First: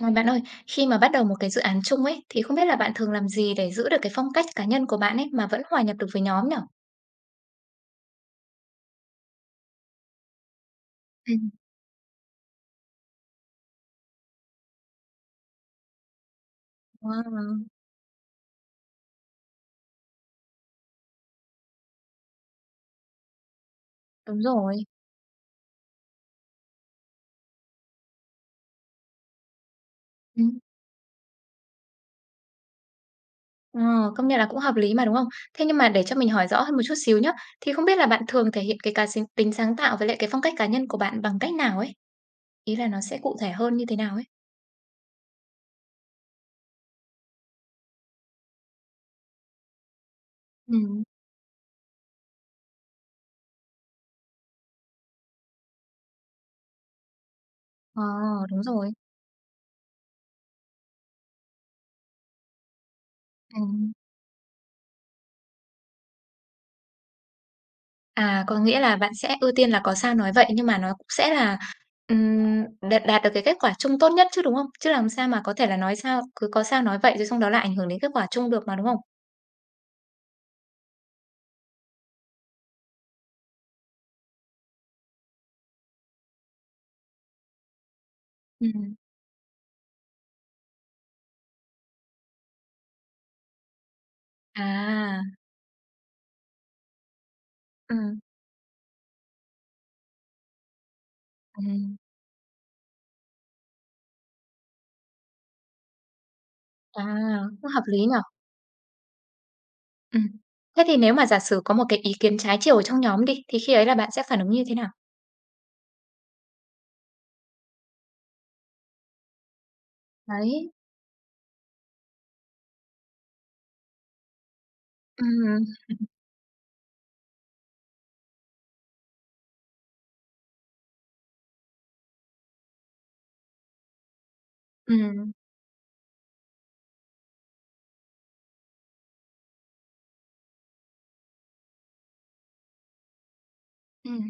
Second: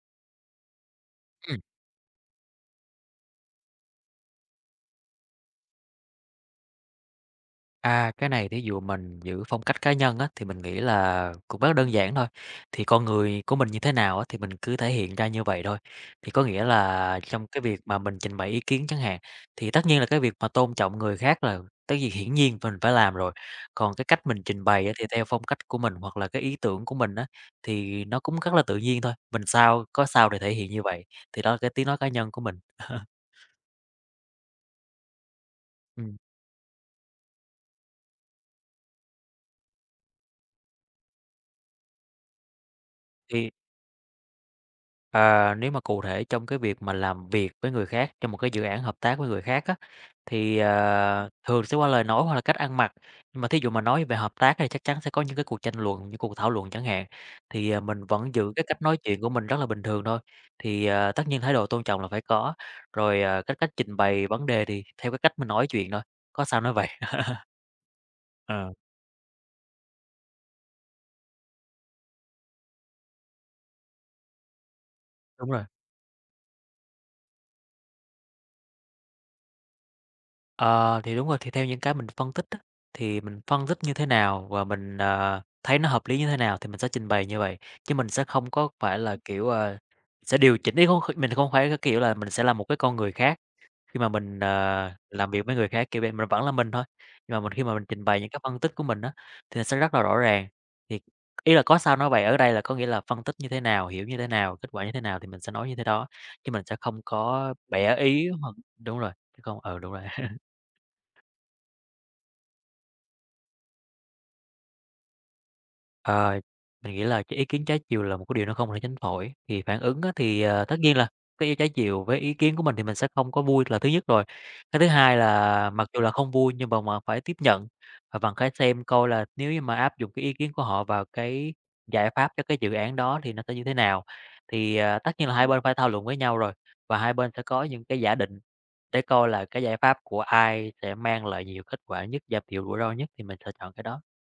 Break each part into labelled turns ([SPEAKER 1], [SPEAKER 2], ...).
[SPEAKER 1] À, bạn ơi, khi mà bắt đầu một cái dự
[SPEAKER 2] Ừm.
[SPEAKER 1] án chung ấy, thì không biết là bạn thường làm gì để giữ được cái phong cách cá nhân của bạn ấy mà vẫn hòa nhập được với nhóm nhỉ?
[SPEAKER 2] À, cái này thí dụ mình giữ phong cách cá nhân á, thì mình nghĩ là
[SPEAKER 1] Ừm.
[SPEAKER 2] cũng rất đơn giản thôi. Thì con người của mình như thế nào á, thì mình cứ thể hiện ra như vậy thôi. Thì có nghĩa là trong cái
[SPEAKER 1] Wow,
[SPEAKER 2] việc mà mình trình bày ý kiến chẳng hạn, thì tất nhiên là cái việc mà tôn trọng người khác là cái gì hiển nhiên mình phải làm rồi. Còn cái cách
[SPEAKER 1] đúng
[SPEAKER 2] mình trình
[SPEAKER 1] rồi.
[SPEAKER 2] bày á, thì theo phong cách của mình hoặc là cái ý tưởng của mình á, thì nó cũng rất là tự nhiên thôi. Mình sao có sao để thể
[SPEAKER 1] Ừm,
[SPEAKER 2] hiện như vậy, thì đó là cái tiếng nói cá nhân của mình.
[SPEAKER 1] ờ, Công nhận là cũng hợp lý mà, đúng không? Thế nhưng mà để cho
[SPEAKER 2] Ừm,
[SPEAKER 1] mình hỏi rõ hơn một chút xíu nhá, thì không biết là bạn thường thể hiện cái cá sính tính sáng tạo với lại cái phong cách cá nhân của bạn bằng cách nào ấy? Ý là nó sẽ cụ thể
[SPEAKER 2] thì
[SPEAKER 1] hơn như thế nào ấy?
[SPEAKER 2] Nếu mà cụ thể trong cái việc mà làm việc với người khác, trong một cái dự án hợp tác với người khác á, thì,
[SPEAKER 1] Ừ.
[SPEAKER 2] thường sẽ qua lời nói hoặc là cách ăn mặc. Nhưng mà thí dụ mà nói về hợp tác thì chắc chắn sẽ có những cái cuộc tranh luận, những cuộc thảo luận chẳng hạn, thì,
[SPEAKER 1] Ờ,
[SPEAKER 2] mình vẫn giữ
[SPEAKER 1] đúng
[SPEAKER 2] cái cách
[SPEAKER 1] rồi.
[SPEAKER 2] nói chuyện của mình rất là bình thường thôi. Thì, tất nhiên thái độ tôn trọng là phải có, rồi, cái cách
[SPEAKER 1] Ừm.
[SPEAKER 2] trình bày vấn đề thì theo cái cách mình nói chuyện thôi, có sao nói vậy.
[SPEAKER 1] À, có
[SPEAKER 2] Ờ,
[SPEAKER 1] nghĩa là bạn sẽ ưu tiên là có sao nói vậy, nhưng mà nó cũng sẽ là, ừm, đạt đạt được cái kết quả chung tốt nhất chứ, đúng không? Chứ làm sao mà
[SPEAKER 2] đúng
[SPEAKER 1] có
[SPEAKER 2] rồi.
[SPEAKER 1] thể là nói sao cứ có sao nói vậy rồi xong đó lại ảnh hưởng đến kết quả chung được mà, đúng không?
[SPEAKER 2] Ờ, thì đúng rồi, thì theo những cái mình phân tích á, thì mình phân tích như thế nào và mình, thấy nó hợp lý như thế nào thì mình sẽ trình bày như vậy, chứ mình sẽ không có
[SPEAKER 1] Ừm,
[SPEAKER 2] phải là, kiểu, sẽ điều chỉnh ý không mình không phải cái kiểu là mình sẽ là một cái con người khác khi mà mình,
[SPEAKER 1] à,
[SPEAKER 2] làm việc với người khác, kiểu vậy, mình vẫn là mình thôi. Nhưng mà mình khi mà mình trình
[SPEAKER 1] ừm,
[SPEAKER 2] bày những cái phân tích của mình á, thì nó sẽ rất là rõ ràng. Thì ý là có sao
[SPEAKER 1] ừm,
[SPEAKER 2] nói vậy, ở đây là có nghĩa là phân tích như thế nào, hiểu như thế nào, kết quả như thế nào thì mình sẽ nói như thế đó, chứ mình sẽ không
[SPEAKER 1] à,
[SPEAKER 2] có
[SPEAKER 1] cũng hợp
[SPEAKER 2] bẻ
[SPEAKER 1] lý nhở.
[SPEAKER 2] ý hoặc đúng rồi, chứ không ừ, đúng rồi.
[SPEAKER 1] Ừm. Thế thì nếu mà giả sử có một cái ý kiến trái chiều ở trong nhóm đi, thì khi ấy là bạn sẽ phản ứng như thế nào?
[SPEAKER 2] Ờ, mình nghĩ là cái ý kiến trái chiều là một cái điều nó không thể tránh khỏi, thì phản ứng á thì,
[SPEAKER 1] Đấy.
[SPEAKER 2] tất nhiên là cái ý trái chiều với ý kiến của mình thì mình sẽ không có vui là thứ nhất rồi. Cái thứ hai
[SPEAKER 1] Ừm.
[SPEAKER 2] là mặc dù là không vui nhưng mà phải tiếp nhận, và bằng cái xem coi là nếu như mà áp dụng cái ý kiến của họ vào cái giải pháp cho cái dự án đó thì nó sẽ như thế nào. Thì, tất nhiên
[SPEAKER 1] Ừm.
[SPEAKER 2] là hai bên phải thảo luận với nhau rồi, và hai bên sẽ có những cái giả định để coi là cái giải pháp của ai sẽ mang lại nhiều kết quả nhất, giảm thiểu rủi ro nhất thì mình sẽ chọn cái đó.
[SPEAKER 1] Ừm.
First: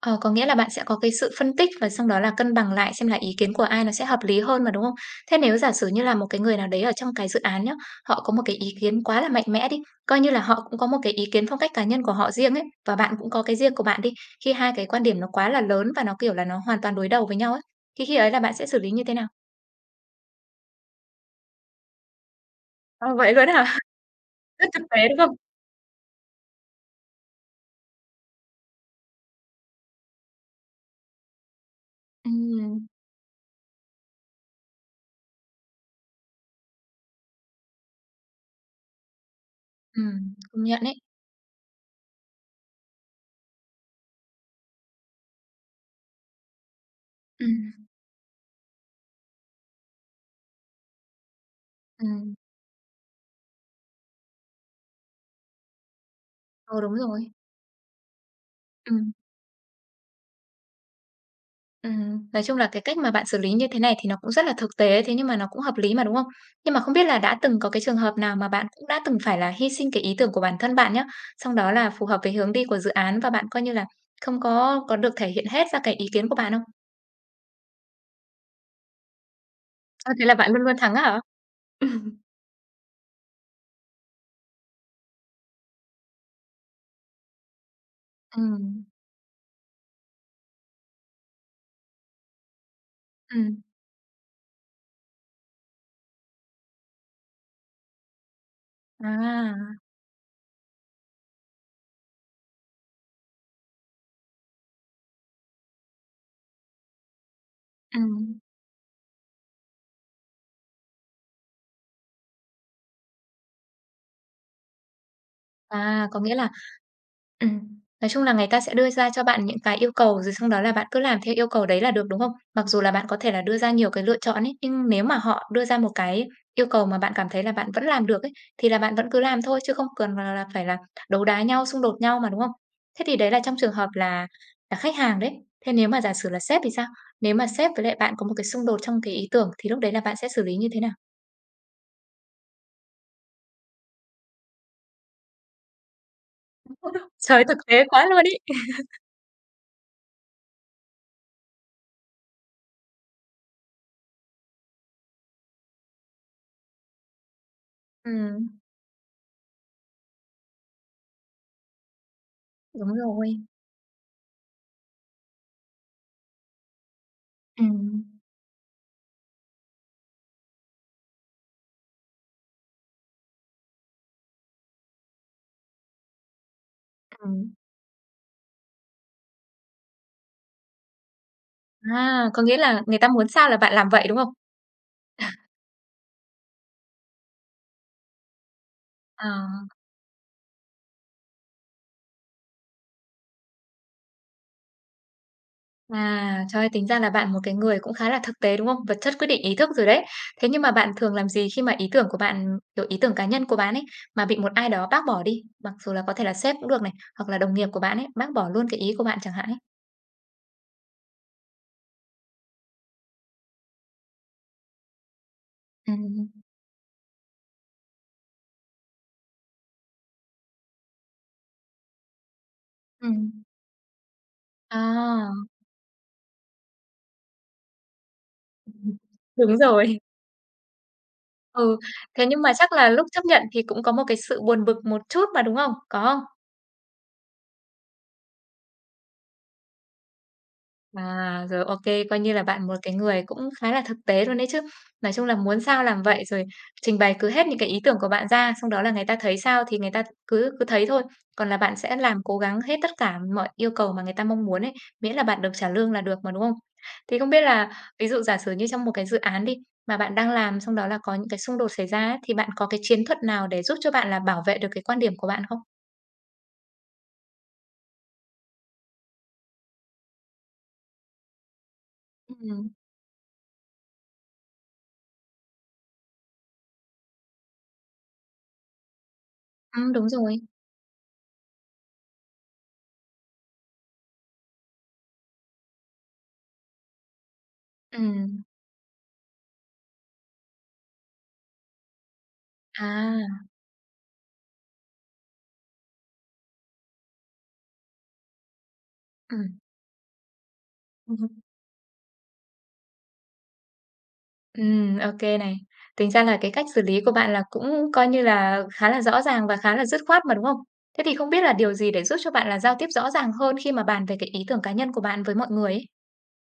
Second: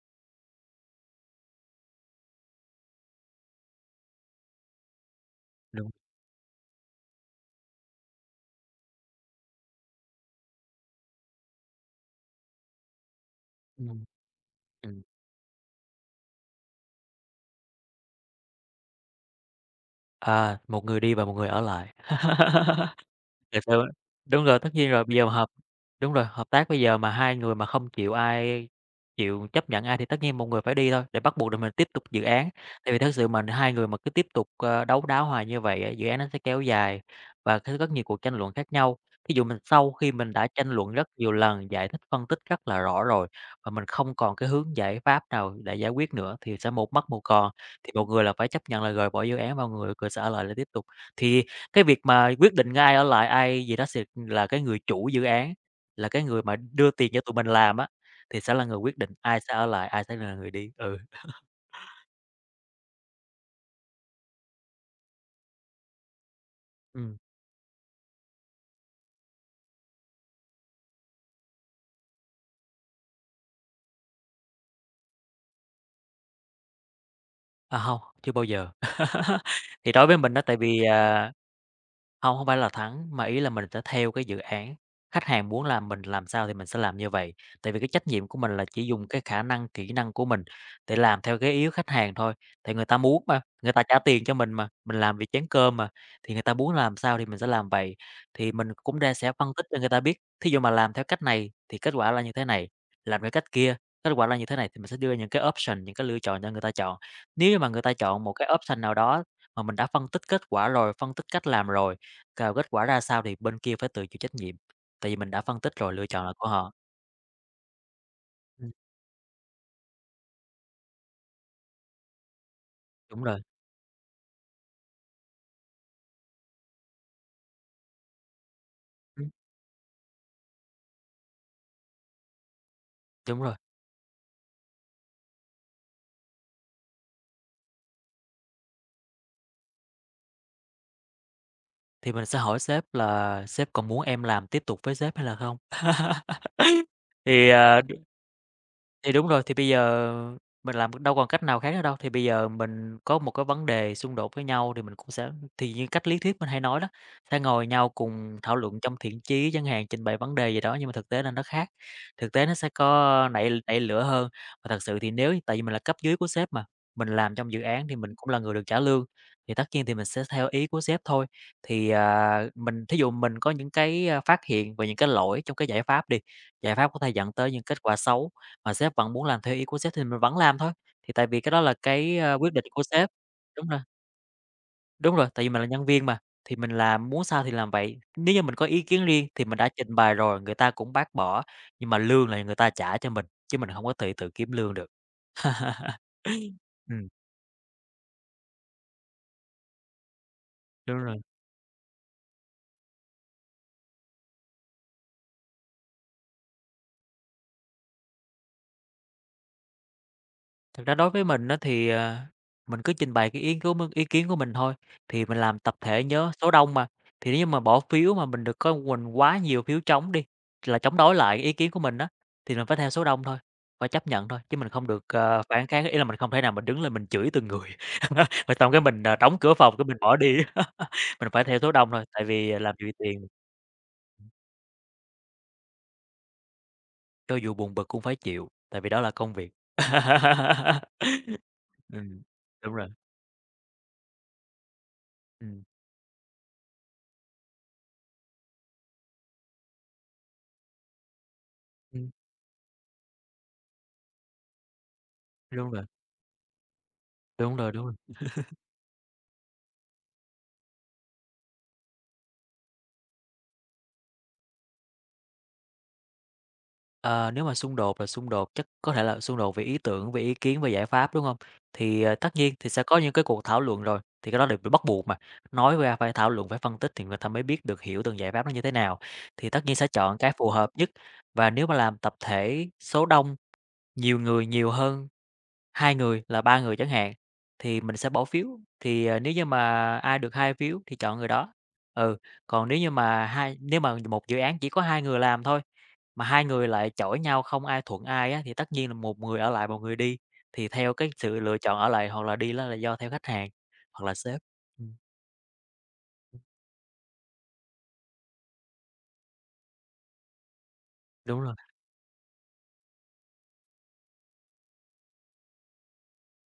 [SPEAKER 1] Ờ, có nghĩa là bạn sẽ có cái sự phân tích và xong đó là cân bằng lại xem là ý kiến của ai nó sẽ hợp lý hơn mà, đúng không? Thế nếu giả sử
[SPEAKER 2] Đúng.
[SPEAKER 1] như là một cái người nào đấy ở trong cái dự án nhá, họ có một cái ý kiến quá là mạnh mẽ đi, coi như là họ cũng có một cái ý kiến phong cách cá nhân của họ riêng ấy, và bạn cũng có cái riêng của bạn
[SPEAKER 2] Ừm,
[SPEAKER 1] đi, khi hai cái quan
[SPEAKER 2] ừm.
[SPEAKER 1] điểm nó quá là lớn và nó, kiểu là, nó hoàn toàn đối đầu với nhau ấy, thì khi ấy là bạn sẽ xử lý như thế nào?
[SPEAKER 2] À, một người đi và một người ở lại.
[SPEAKER 1] Ờ, vậy luôn á
[SPEAKER 2] Thiệt
[SPEAKER 1] hả?
[SPEAKER 2] sự đúng rồi,
[SPEAKER 1] Rất
[SPEAKER 2] tất
[SPEAKER 1] thực
[SPEAKER 2] nhiên
[SPEAKER 1] tế,
[SPEAKER 2] rồi, bây
[SPEAKER 1] đúng
[SPEAKER 2] giờ mà
[SPEAKER 1] không?
[SPEAKER 2] đúng rồi, hợp tác bây giờ mà hai người mà không chịu ai chịu chấp nhận ai thì tất nhiên một người phải đi thôi, để bắt buộc để mình tiếp tục dự
[SPEAKER 1] Ừ.
[SPEAKER 2] án. Tại vì thực sự mà hai người mà cứ tiếp tục, đấu đá hoài như vậy á, dự án nó sẽ kéo dài và sẽ rất nhiều cuộc tranh luận khác nhau. Ví dụ mình sau khi mình đã
[SPEAKER 1] Công
[SPEAKER 2] tranh
[SPEAKER 1] nhận
[SPEAKER 2] luận
[SPEAKER 1] ấy.
[SPEAKER 2] rất nhiều lần, giải thích, phân tích rất là rõ rồi, và mình không còn cái hướng giải pháp nào để giải quyết nữa thì sẽ một mất một
[SPEAKER 1] Ừ,
[SPEAKER 2] còn, thì một người là phải chấp nhận là rời bỏ dự án và người người sẽ ở lại để tiếp tục. Thì cái việc mà
[SPEAKER 1] ừm,
[SPEAKER 2] quyết định ai ở lại ai gì đó sẽ là cái người chủ dự án, là cái người mà
[SPEAKER 1] ờ,
[SPEAKER 2] đưa
[SPEAKER 1] đúng
[SPEAKER 2] tiền cho
[SPEAKER 1] rồi.
[SPEAKER 2] tụi mình làm á, thì sẽ là người
[SPEAKER 1] Ừ.
[SPEAKER 2] quyết định ai sẽ ở lại, ai sẽ là người đi. Ừ,
[SPEAKER 1] Nói chung là cái cách mà bạn xử lý như thế này thì nó cũng rất là thực tế, thế nhưng mà nó cũng hợp lý mà, đúng không? Nhưng mà không biết
[SPEAKER 2] ừm,
[SPEAKER 1] là đã từng có cái trường hợp nào mà bạn cũng đã từng phải là hy sinh cái ý tưởng của bản thân bạn nhá, xong đó là phù hợp với hướng đi của dự án và bạn coi như là không có được thể hiện hết ra cái ý kiến của bạn không?
[SPEAKER 2] à, hông, chưa bao giờ. Thì đối
[SPEAKER 1] Ơ,
[SPEAKER 2] với
[SPEAKER 1] thế là
[SPEAKER 2] mình đó
[SPEAKER 1] bạn
[SPEAKER 2] tại
[SPEAKER 1] luôn luôn
[SPEAKER 2] vì,
[SPEAKER 1] thắng á hả?
[SPEAKER 2] không, không phải là thắng, mà ý là mình sẽ theo cái dự án, khách hàng muốn làm mình làm sao thì mình sẽ làm như vậy. Tại vì cái trách nhiệm của mình là
[SPEAKER 1] Ừm.
[SPEAKER 2] chỉ dùng cái khả năng, kỹ năng của mình để làm theo cái ý của khách hàng thôi, thì người ta muốn mà,
[SPEAKER 1] Ừm.
[SPEAKER 2] người ta trả tiền cho mình mà, mình làm vì chén cơm mà, thì người ta muốn làm sao thì mình sẽ làm vậy. Thì mình cũng ra sẽ phân tích
[SPEAKER 1] À.
[SPEAKER 2] cho người ta biết, thí dụ mà làm theo cách này thì kết quả là như thế này, làm theo cách kia, kết quả là như thế này, thì mình sẽ đưa những cái option, những cái lựa chọn cho người ta chọn. Nếu như mà người ta chọn một
[SPEAKER 1] Ừm.
[SPEAKER 2] cái option nào đó mà mình đã phân tích kết quả rồi, phân tích cách làm rồi cao kết quả ra sao thì bên kia phải tự chịu trách nhiệm, tại vì mình đã phân tích rồi, lựa
[SPEAKER 1] À, có
[SPEAKER 2] chọn là
[SPEAKER 1] nghĩa là
[SPEAKER 2] của họ.
[SPEAKER 1] ừm, nói chung là người ta
[SPEAKER 2] Ừm,
[SPEAKER 1] sẽ đưa ra cho bạn những cái yêu cầu, rồi xong đó là bạn cứ làm theo yêu cầu đấy là được, đúng không? Mặc dù là bạn có
[SPEAKER 2] đúng
[SPEAKER 1] thể
[SPEAKER 2] rồi,
[SPEAKER 1] là đưa ra nhiều cái lựa chọn ấy, nhưng nếu mà họ đưa ra một cái yêu cầu mà bạn cảm thấy là bạn vẫn làm được ấy, thì là bạn vẫn cứ
[SPEAKER 2] ừm,
[SPEAKER 1] làm thôi chứ không cần là phải là đấu đá nhau, xung đột nhau mà, đúng không? Thế thì đấy là
[SPEAKER 2] đúng rồi,
[SPEAKER 1] trong trường hợp là khách hàng đấy. Thế nếu mà giả sử là sếp thì sao? Nếu mà sếp với lại bạn có một cái xung đột trong cái ý tưởng thì lúc đấy là bạn sẽ xử lý như thế nào?
[SPEAKER 2] thì mình sẽ hỏi sếp là "Sếp còn muốn em làm tiếp tục với sếp hay là không?"
[SPEAKER 1] Trời
[SPEAKER 2] Thì,
[SPEAKER 1] thực
[SPEAKER 2] ờ
[SPEAKER 1] tế quá luôn ấy.
[SPEAKER 2] Thì đúng rồi, thì bây giờ mình làm đâu còn cách nào khác nữa đâu, thì bây giờ mình có một cái vấn đề xung đột với nhau thì mình cũng sẽ thì như cách lý thuyết mình hay nói đó, sẽ ngồi nhau cùng
[SPEAKER 1] Ừm,
[SPEAKER 2] thảo luận trong thiện chí chẳng hạn, trình bày vấn đề gì đó nhưng mà thực tế là nó khác, thực tế nó sẽ
[SPEAKER 1] đúng
[SPEAKER 2] có
[SPEAKER 1] rồi.
[SPEAKER 2] nảy nảy lửa hơn. Và thật sự thì nếu tại vì mình là cấp dưới của sếp mà, mình làm trong dự án thì
[SPEAKER 1] Ừm.
[SPEAKER 2] mình cũng là người được trả lương, thì tất nhiên thì mình sẽ theo ý của sếp thôi. Thì, mình thí dụ mình có những cái, phát hiện về những cái lỗi trong cái giải pháp đi, giải pháp có thể dẫn tới
[SPEAKER 1] Ừm.
[SPEAKER 2] những kết quả xấu mà sếp vẫn muốn làm theo ý của sếp thì mình vẫn làm thôi, thì tại vì cái đó là cái,
[SPEAKER 1] À, có
[SPEAKER 2] quyết
[SPEAKER 1] nghĩa
[SPEAKER 2] định
[SPEAKER 1] là
[SPEAKER 2] của
[SPEAKER 1] người ta
[SPEAKER 2] sếp.
[SPEAKER 1] muốn sao là
[SPEAKER 2] Đúng
[SPEAKER 1] bạn
[SPEAKER 2] rồi,
[SPEAKER 1] làm vậy, đúng không?
[SPEAKER 2] đúng rồi, tại vì mình là nhân viên mà, thì mình làm muốn sao thì làm vậy. Nếu như mình có ý kiến
[SPEAKER 1] Ờ,
[SPEAKER 2] riêng thì mình đã trình bày rồi, người ta cũng bác bỏ, nhưng mà lương là người ta trả cho mình, chứ mình hông có tự tự kiếm lương được.
[SPEAKER 1] Trời ơi, tính ra
[SPEAKER 2] Ừm,
[SPEAKER 1] là bạn một cái người cũng khá là thực tế, đúng không? Vật chất quyết định ý thức rồi đấy. Thế nhưng mà bạn
[SPEAKER 2] đúng
[SPEAKER 1] thường
[SPEAKER 2] rồi.
[SPEAKER 1] làm gì khi mà ý tưởng của bạn, kiểu, ý tưởng cá nhân của bạn ấy, mà bị một ai đó bác bỏ đi? Mặc dù là có thể là sếp cũng được này, hoặc là đồng nghiệp của bạn ấy, bác bỏ luôn cái ý của bạn chẳng hạn ấy.
[SPEAKER 2] Thực ra đối với mình á thì, mình cứ trình bày cái ý cứu m ý kiến của mình thôi, thì mình làm tập thể
[SPEAKER 1] Ừm.
[SPEAKER 2] nhớ số đông mà, thì nếu như mà bỏ phiếu mà mình được có mình quá nhiều phiếu trống đi, là chống đối lại cái ý kiến của mình đó thì mình phải theo số đông
[SPEAKER 1] Ừm.
[SPEAKER 2] thôi, phải chấp nhận thôi, chứ mình không được,
[SPEAKER 1] À,
[SPEAKER 2] phản kháng, ý là mình không thể nào mình đứng lên mình chửi từng người, rồi xong cái mình, đóng cửa
[SPEAKER 1] đúng
[SPEAKER 2] phòng cái mình
[SPEAKER 1] rồi.
[SPEAKER 2] bỏ đi. Mình phải theo số
[SPEAKER 1] Ừ,
[SPEAKER 2] đông thôi, tại
[SPEAKER 1] thế nhưng mà
[SPEAKER 2] vì
[SPEAKER 1] chắc
[SPEAKER 2] làm gì
[SPEAKER 1] là
[SPEAKER 2] vì
[SPEAKER 1] lúc chấp
[SPEAKER 2] tiền,
[SPEAKER 1] nhận thì cũng có một cái sự buồn bực một chút mà, đúng không? Có không?
[SPEAKER 2] cho dù buồn bực cũng phải chịu, tại vì đó là công việc.
[SPEAKER 1] À, rồi, OK, coi
[SPEAKER 2] Ừm,
[SPEAKER 1] như là bạn một
[SPEAKER 2] đúng rồi,
[SPEAKER 1] cái người cũng khá là thực tế luôn đấy chứ. Nói chung là muốn
[SPEAKER 2] ừm,
[SPEAKER 1] sao làm vậy, rồi trình bày cứ hết những cái ý tưởng của bạn ra, xong đó là người ta thấy sao thì người ta cứ cứ thấy thôi. Còn là bạn sẽ
[SPEAKER 2] ừm,
[SPEAKER 1] làm cố gắng hết tất cả mọi yêu cầu mà người ta mong muốn ấy, miễn là bạn được trả
[SPEAKER 2] đúng rồi.
[SPEAKER 1] lương là được mà, đúng không? Thì không biết
[SPEAKER 2] Đúng
[SPEAKER 1] là
[SPEAKER 2] rồi, đúng rồi.
[SPEAKER 1] ví dụ giả sử như trong một cái dự án đi, mà bạn đang làm xong đó là có những cái xung đột xảy ra ấy, thì bạn có cái chiến thuật nào để giúp cho bạn là bảo vệ được cái quan điểm của bạn không?
[SPEAKER 2] Ờ, nếu mà xung đột là xung đột chắc có thể là xung đột về ý tưởng, về ý kiến, về giải pháp, đúng không? Thì, tất nhiên
[SPEAKER 1] Ừm.
[SPEAKER 2] thì sẽ có những cái cuộc thảo luận rồi, thì cái đó đều bị bắt buộc mà, nói ra phải thảo luận, phải phân tích thì người ta mới biết được, hiểu từng giải pháp nó như thế nào. Thì tất nhiên sẽ
[SPEAKER 1] Đúng
[SPEAKER 2] chọn cái
[SPEAKER 1] rồi.
[SPEAKER 2] phù hợp nhất, và nếu mà làm tập thể số đông, nhiều người, nhiều hơn 2 người là 3 người chẳng hạn, thì mình sẽ bỏ
[SPEAKER 1] Ừm.
[SPEAKER 2] phiếu, thì, nếu như mà ai được 2 phiếu thì chọn người đó. Ừ, còn
[SPEAKER 1] À.
[SPEAKER 2] nếu mà một dự án chỉ có 2 người làm thôi, mà 2 người lại chổi nhau không ai thuận ai á, thì tất nhiên là một người ở lại, một người đi, thì theo cái sự
[SPEAKER 1] Ừm.
[SPEAKER 2] lựa chọn ở lại hoặc là đi đó là do theo khách hàng hoặc là sếp. Ừm,
[SPEAKER 1] Ô kê này. Tính ra là cái cách xử lý của bạn là cũng coi như là khá là rõ ràng và khá là dứt khoát mà, đúng không? Thế thì không
[SPEAKER 2] đúng
[SPEAKER 1] biết là
[SPEAKER 2] rồi.
[SPEAKER 1] điều gì để giúp cho bạn là giao tiếp rõ ràng hơn khi mà bàn về cái ý tưởng cá nhân của bạn với mọi người ấy?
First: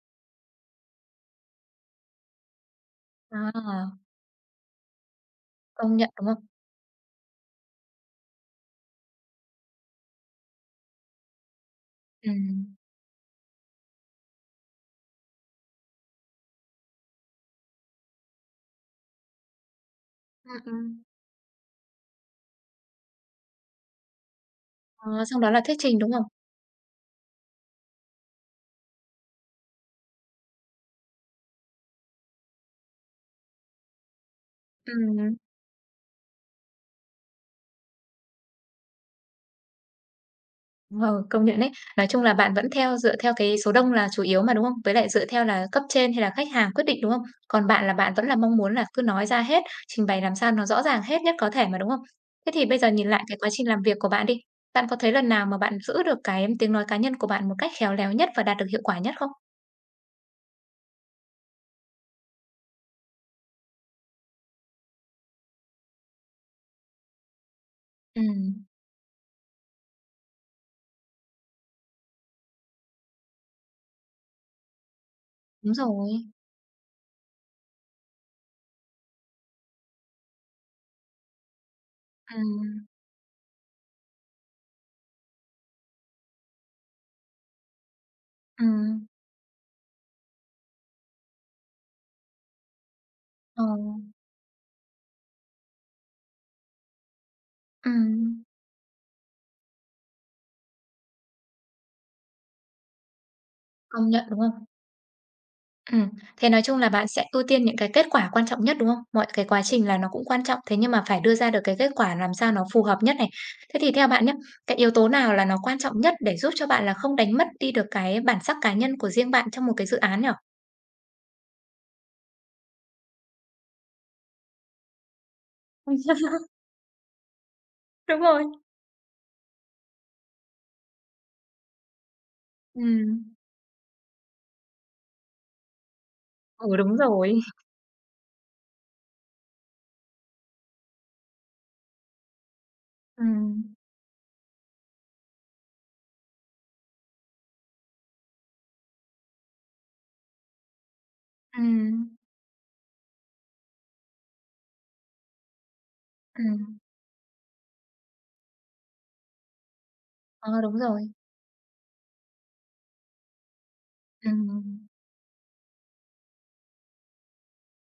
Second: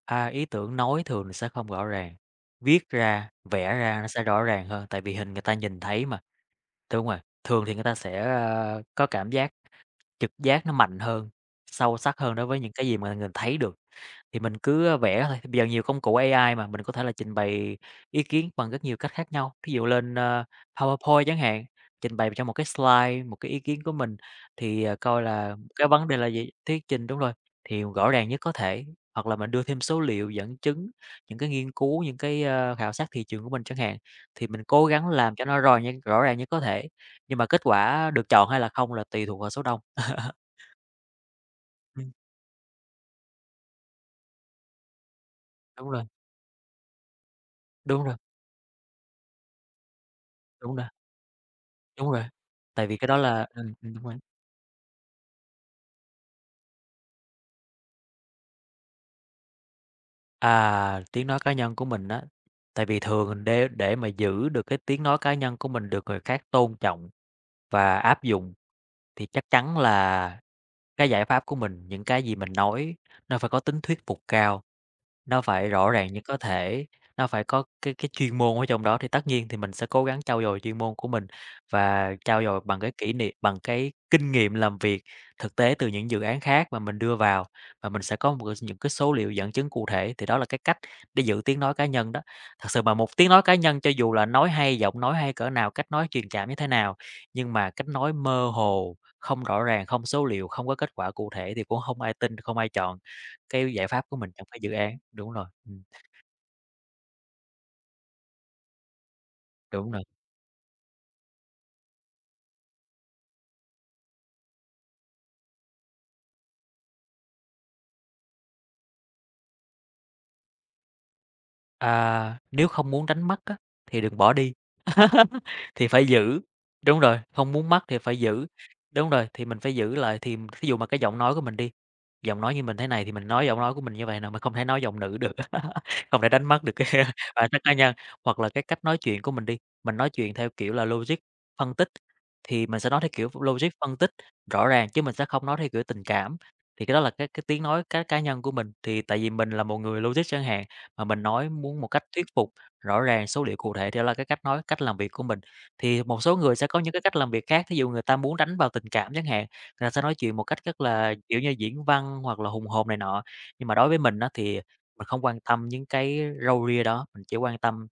[SPEAKER 2] À, ý tưởng nói thường sẽ không rõ ràng, viết ra, vẽ
[SPEAKER 1] À,
[SPEAKER 2] ra nó sẽ rõ ràng hơn, tại vì hình người ta nhìn
[SPEAKER 1] công
[SPEAKER 2] thấy
[SPEAKER 1] nhận,
[SPEAKER 2] mà,
[SPEAKER 1] đúng không?
[SPEAKER 2] đúng rồi. Thường thì người ta sẽ, có cảm giác trực giác nó mạnh hơn, sâu sắc hơn đối với những
[SPEAKER 1] Ừm.
[SPEAKER 2] cái gì mà mình thấy được, thì mình cứ vẽ thôi. Bây giờ nhiều công cụ AI mà, mình có thể là trình bày ý kiến bằng rất nhiều cách khác nhau. Thí dụ lên,
[SPEAKER 1] Ừm. Ừm.
[SPEAKER 2] PowerPoint chẳng hạn, trình bày trong một cái slide một cái ý kiến của mình, thì, coi
[SPEAKER 1] Ờ, xong đó
[SPEAKER 2] là
[SPEAKER 1] là thuyết
[SPEAKER 2] cái
[SPEAKER 1] trình,
[SPEAKER 2] vấn
[SPEAKER 1] đúng
[SPEAKER 2] đề
[SPEAKER 1] không?
[SPEAKER 2] là gì? Thuyết trình đúng rồi, thì rõ ràng nhất có thể, hoặc là mình đưa thêm số liệu, dẫn chứng, những cái nghiên cứu, những cái, khảo sát thị trường của mình chẳng hạn, thì mình cố gắng làm
[SPEAKER 1] Ừm.
[SPEAKER 2] cho nó rò nhe rõ ràng nhất có thể. Nhưng mà kết quả được chọn hay là không là tùy thuộc vào số đông.
[SPEAKER 1] Ờ, công nhận đấy. Nói
[SPEAKER 2] Ừm,
[SPEAKER 1] chung là bạn vẫn theo dựa theo cái số đông là chủ yếu mà, đúng không? Với lại dựa theo là cấp
[SPEAKER 2] đúng rồi,
[SPEAKER 1] trên hay là khách hàng quyết định, đúng không? Còn bạn là
[SPEAKER 2] đúng
[SPEAKER 1] bạn
[SPEAKER 2] rồi,
[SPEAKER 1] vẫn là mong muốn là cứ nói ra hết, trình bày làm sao nó
[SPEAKER 2] đúng
[SPEAKER 1] rõ
[SPEAKER 2] rồi,
[SPEAKER 1] ràng hết nhất có thể mà, đúng không?
[SPEAKER 2] đúng rồi.
[SPEAKER 1] Thế thì bây
[SPEAKER 2] Tại
[SPEAKER 1] giờ
[SPEAKER 2] vì
[SPEAKER 1] nhìn
[SPEAKER 2] cái đó
[SPEAKER 1] lại cái
[SPEAKER 2] là
[SPEAKER 1] quá trình làm việc
[SPEAKER 2] đúng
[SPEAKER 1] của
[SPEAKER 2] rồi.
[SPEAKER 1] bạn đi. Bạn có thấy lần nào mà bạn giữ được cái tiếng nói cá nhân của bạn một cách khéo léo nhất và đạt được hiệu quả nhất không?
[SPEAKER 2] À, tiếng nói cá nhân của mình á, tại vì thường để mà giữ được cái tiếng nói cá nhân của mình được người khác tôn trọng và áp dụng
[SPEAKER 1] Ừm,
[SPEAKER 2] thì chắc chắn là cái giải pháp của mình, những cái gì mình nói nó phải có tính thuyết phục cao. Nó phải
[SPEAKER 1] đúng
[SPEAKER 2] rõ
[SPEAKER 1] rồi.
[SPEAKER 2] ràng nhất có thể, nó phải có cái chuyên môn ở trong đó thì tất nhiên thì mình sẽ cố gắng trau dồi chuyên môn của mình và trau dồi bằng
[SPEAKER 1] Ừm,
[SPEAKER 2] cái kỷ niệm bằng cái kinh nghiệm làm việc thực tế từ những dự án khác mà mình đưa vào và mình sẽ có một cái những cái
[SPEAKER 1] ừm,
[SPEAKER 2] số liệu dẫn chứng cụ thể, thì đó là cái cách để giữ tiếng nói cá nhân đó. Thật sự mà một tiếng nói cá
[SPEAKER 1] ờ,
[SPEAKER 2] nhân cho dù là nói hay, giọng nói hay cỡ nào, cách nói truyền cảm như thế nào, nhưng mà cách nói
[SPEAKER 1] ừm,
[SPEAKER 2] mơ hồ, không rõ ràng, không số liệu, không có kết quả cụ thể thì cũng không ai tin, không ai chọn. Cái giải pháp
[SPEAKER 1] công
[SPEAKER 2] của
[SPEAKER 1] nhận,
[SPEAKER 2] mình
[SPEAKER 1] đúng
[SPEAKER 2] trong cái
[SPEAKER 1] không?
[SPEAKER 2] dự án. Đúng rồi,
[SPEAKER 1] Ừm, Thế nói chung là bạn sẽ ưu tiên những cái kết quả quan trọng nhất, đúng không? Mọi cái quá trình
[SPEAKER 2] đúng.
[SPEAKER 1] là nó cũng quan trọng, thế nhưng mà phải đưa ra được cái kết quả làm sao nó phù hợp nhất này. Thế thì theo bạn nhá, cái yếu tố nào là nó quan trọng nhất để giúp cho bạn là không đánh mất đi được cái bản sắc cá nhân của riêng bạn trong một cái dự án nhở?
[SPEAKER 2] À, nếu không muốn đánh mất á, thì đừng bỏ đi, thì phải giữ. Đúng rồi, không muốn mất thì phải
[SPEAKER 1] Đúng rồi.
[SPEAKER 2] giữ. Đúng rồi, thì mình phải giữ lại thì ví dụ mà cái giọng nói của mình đi, giọng nói như mình thế này thì mình
[SPEAKER 1] Ừm.
[SPEAKER 2] nói giọng nói của mình như vậy nè, mình không thể nói giọng nữ được, không thể đánh mất được
[SPEAKER 1] Ừ,
[SPEAKER 2] cái
[SPEAKER 1] đúng rồi.
[SPEAKER 2] bản sắc cá nhân. Hoặc là cái cách nói chuyện của mình đi, mình nói chuyện theo kiểu là logic, phân tích, thì mình sẽ nói theo kiểu logic,
[SPEAKER 1] Ừm.
[SPEAKER 2] phân tích, rõ ràng chứ mình sẽ không nói theo kiểu tình cảm. Thì cái đó là cái tiếng nói cá cá nhân của mình, thì tại vì mình là một người logic chẳng hạn, mà mình nói muốn một cách
[SPEAKER 1] Ừm.
[SPEAKER 2] thuyết phục, rõ ràng, số liệu cụ thể thì đó là cái cách nói, cách làm việc của mình. Thì một số người sẽ
[SPEAKER 1] Ừm.
[SPEAKER 2] có những cái cách làm việc khác, thí dụ người ta muốn đánh vào tình cảm chẳng hạn, người ta sẽ nói chuyện một
[SPEAKER 1] Ờ,
[SPEAKER 2] cách
[SPEAKER 1] đúng
[SPEAKER 2] rất
[SPEAKER 1] rồi.
[SPEAKER 2] là, kiểu như, diễn văn hoặc là hùng hồn này nọ. Nhưng mà đối với mình á, thì
[SPEAKER 1] Ừm.
[SPEAKER 2] mình không quan tâm những cái râu ria đó, mình chỉ quan tâm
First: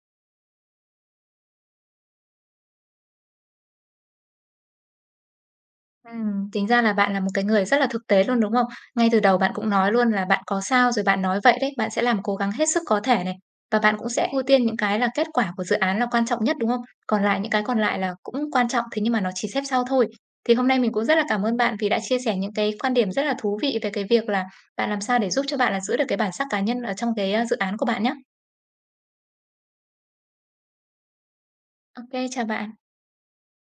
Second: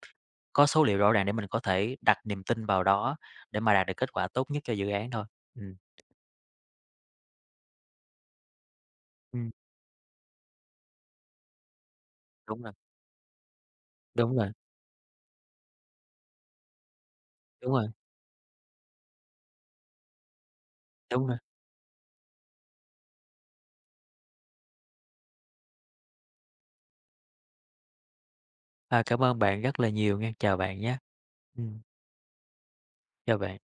[SPEAKER 2] có số liệu rõ ràng để mình có thể đặt niềm tin vào đó để mà đạt được kết quả tốt nhất cho dự án thôi. Ừm,
[SPEAKER 1] Tính ra là bạn là một cái người rất là thực tế luôn, đúng không? Ngay từ đầu
[SPEAKER 2] ừm,
[SPEAKER 1] bạn cũng nói luôn là bạn có sao rồi bạn nói vậy đấy, bạn sẽ làm cố gắng
[SPEAKER 2] đúng
[SPEAKER 1] hết
[SPEAKER 2] rồi,
[SPEAKER 1] sức có thể này. Và bạn cũng sẽ
[SPEAKER 2] đúng
[SPEAKER 1] ưu
[SPEAKER 2] rồi,
[SPEAKER 1] tiên những cái là kết quả của dự án là quan trọng nhất, đúng không? Còn lại những cái
[SPEAKER 2] đúng
[SPEAKER 1] còn
[SPEAKER 2] rồi,
[SPEAKER 1] lại là cũng quan trọng, thế nhưng mà nó chỉ xếp sau thôi. Thì hôm nay mình cũng rất là
[SPEAKER 2] đúng rồi.
[SPEAKER 1] cảm ơn bạn vì đã chia sẻ những cái quan điểm rất là thú vị về cái việc là bạn làm sao để giúp cho bạn là giữ được cái bản sắc cá nhân ở trong cái dự án của bạn nhé.
[SPEAKER 2] À, cảm ơn bạn rất là nhiều nghe, chào bạn nhé. Ừm,
[SPEAKER 1] OK, chào bạn.
[SPEAKER 2] chào bạn.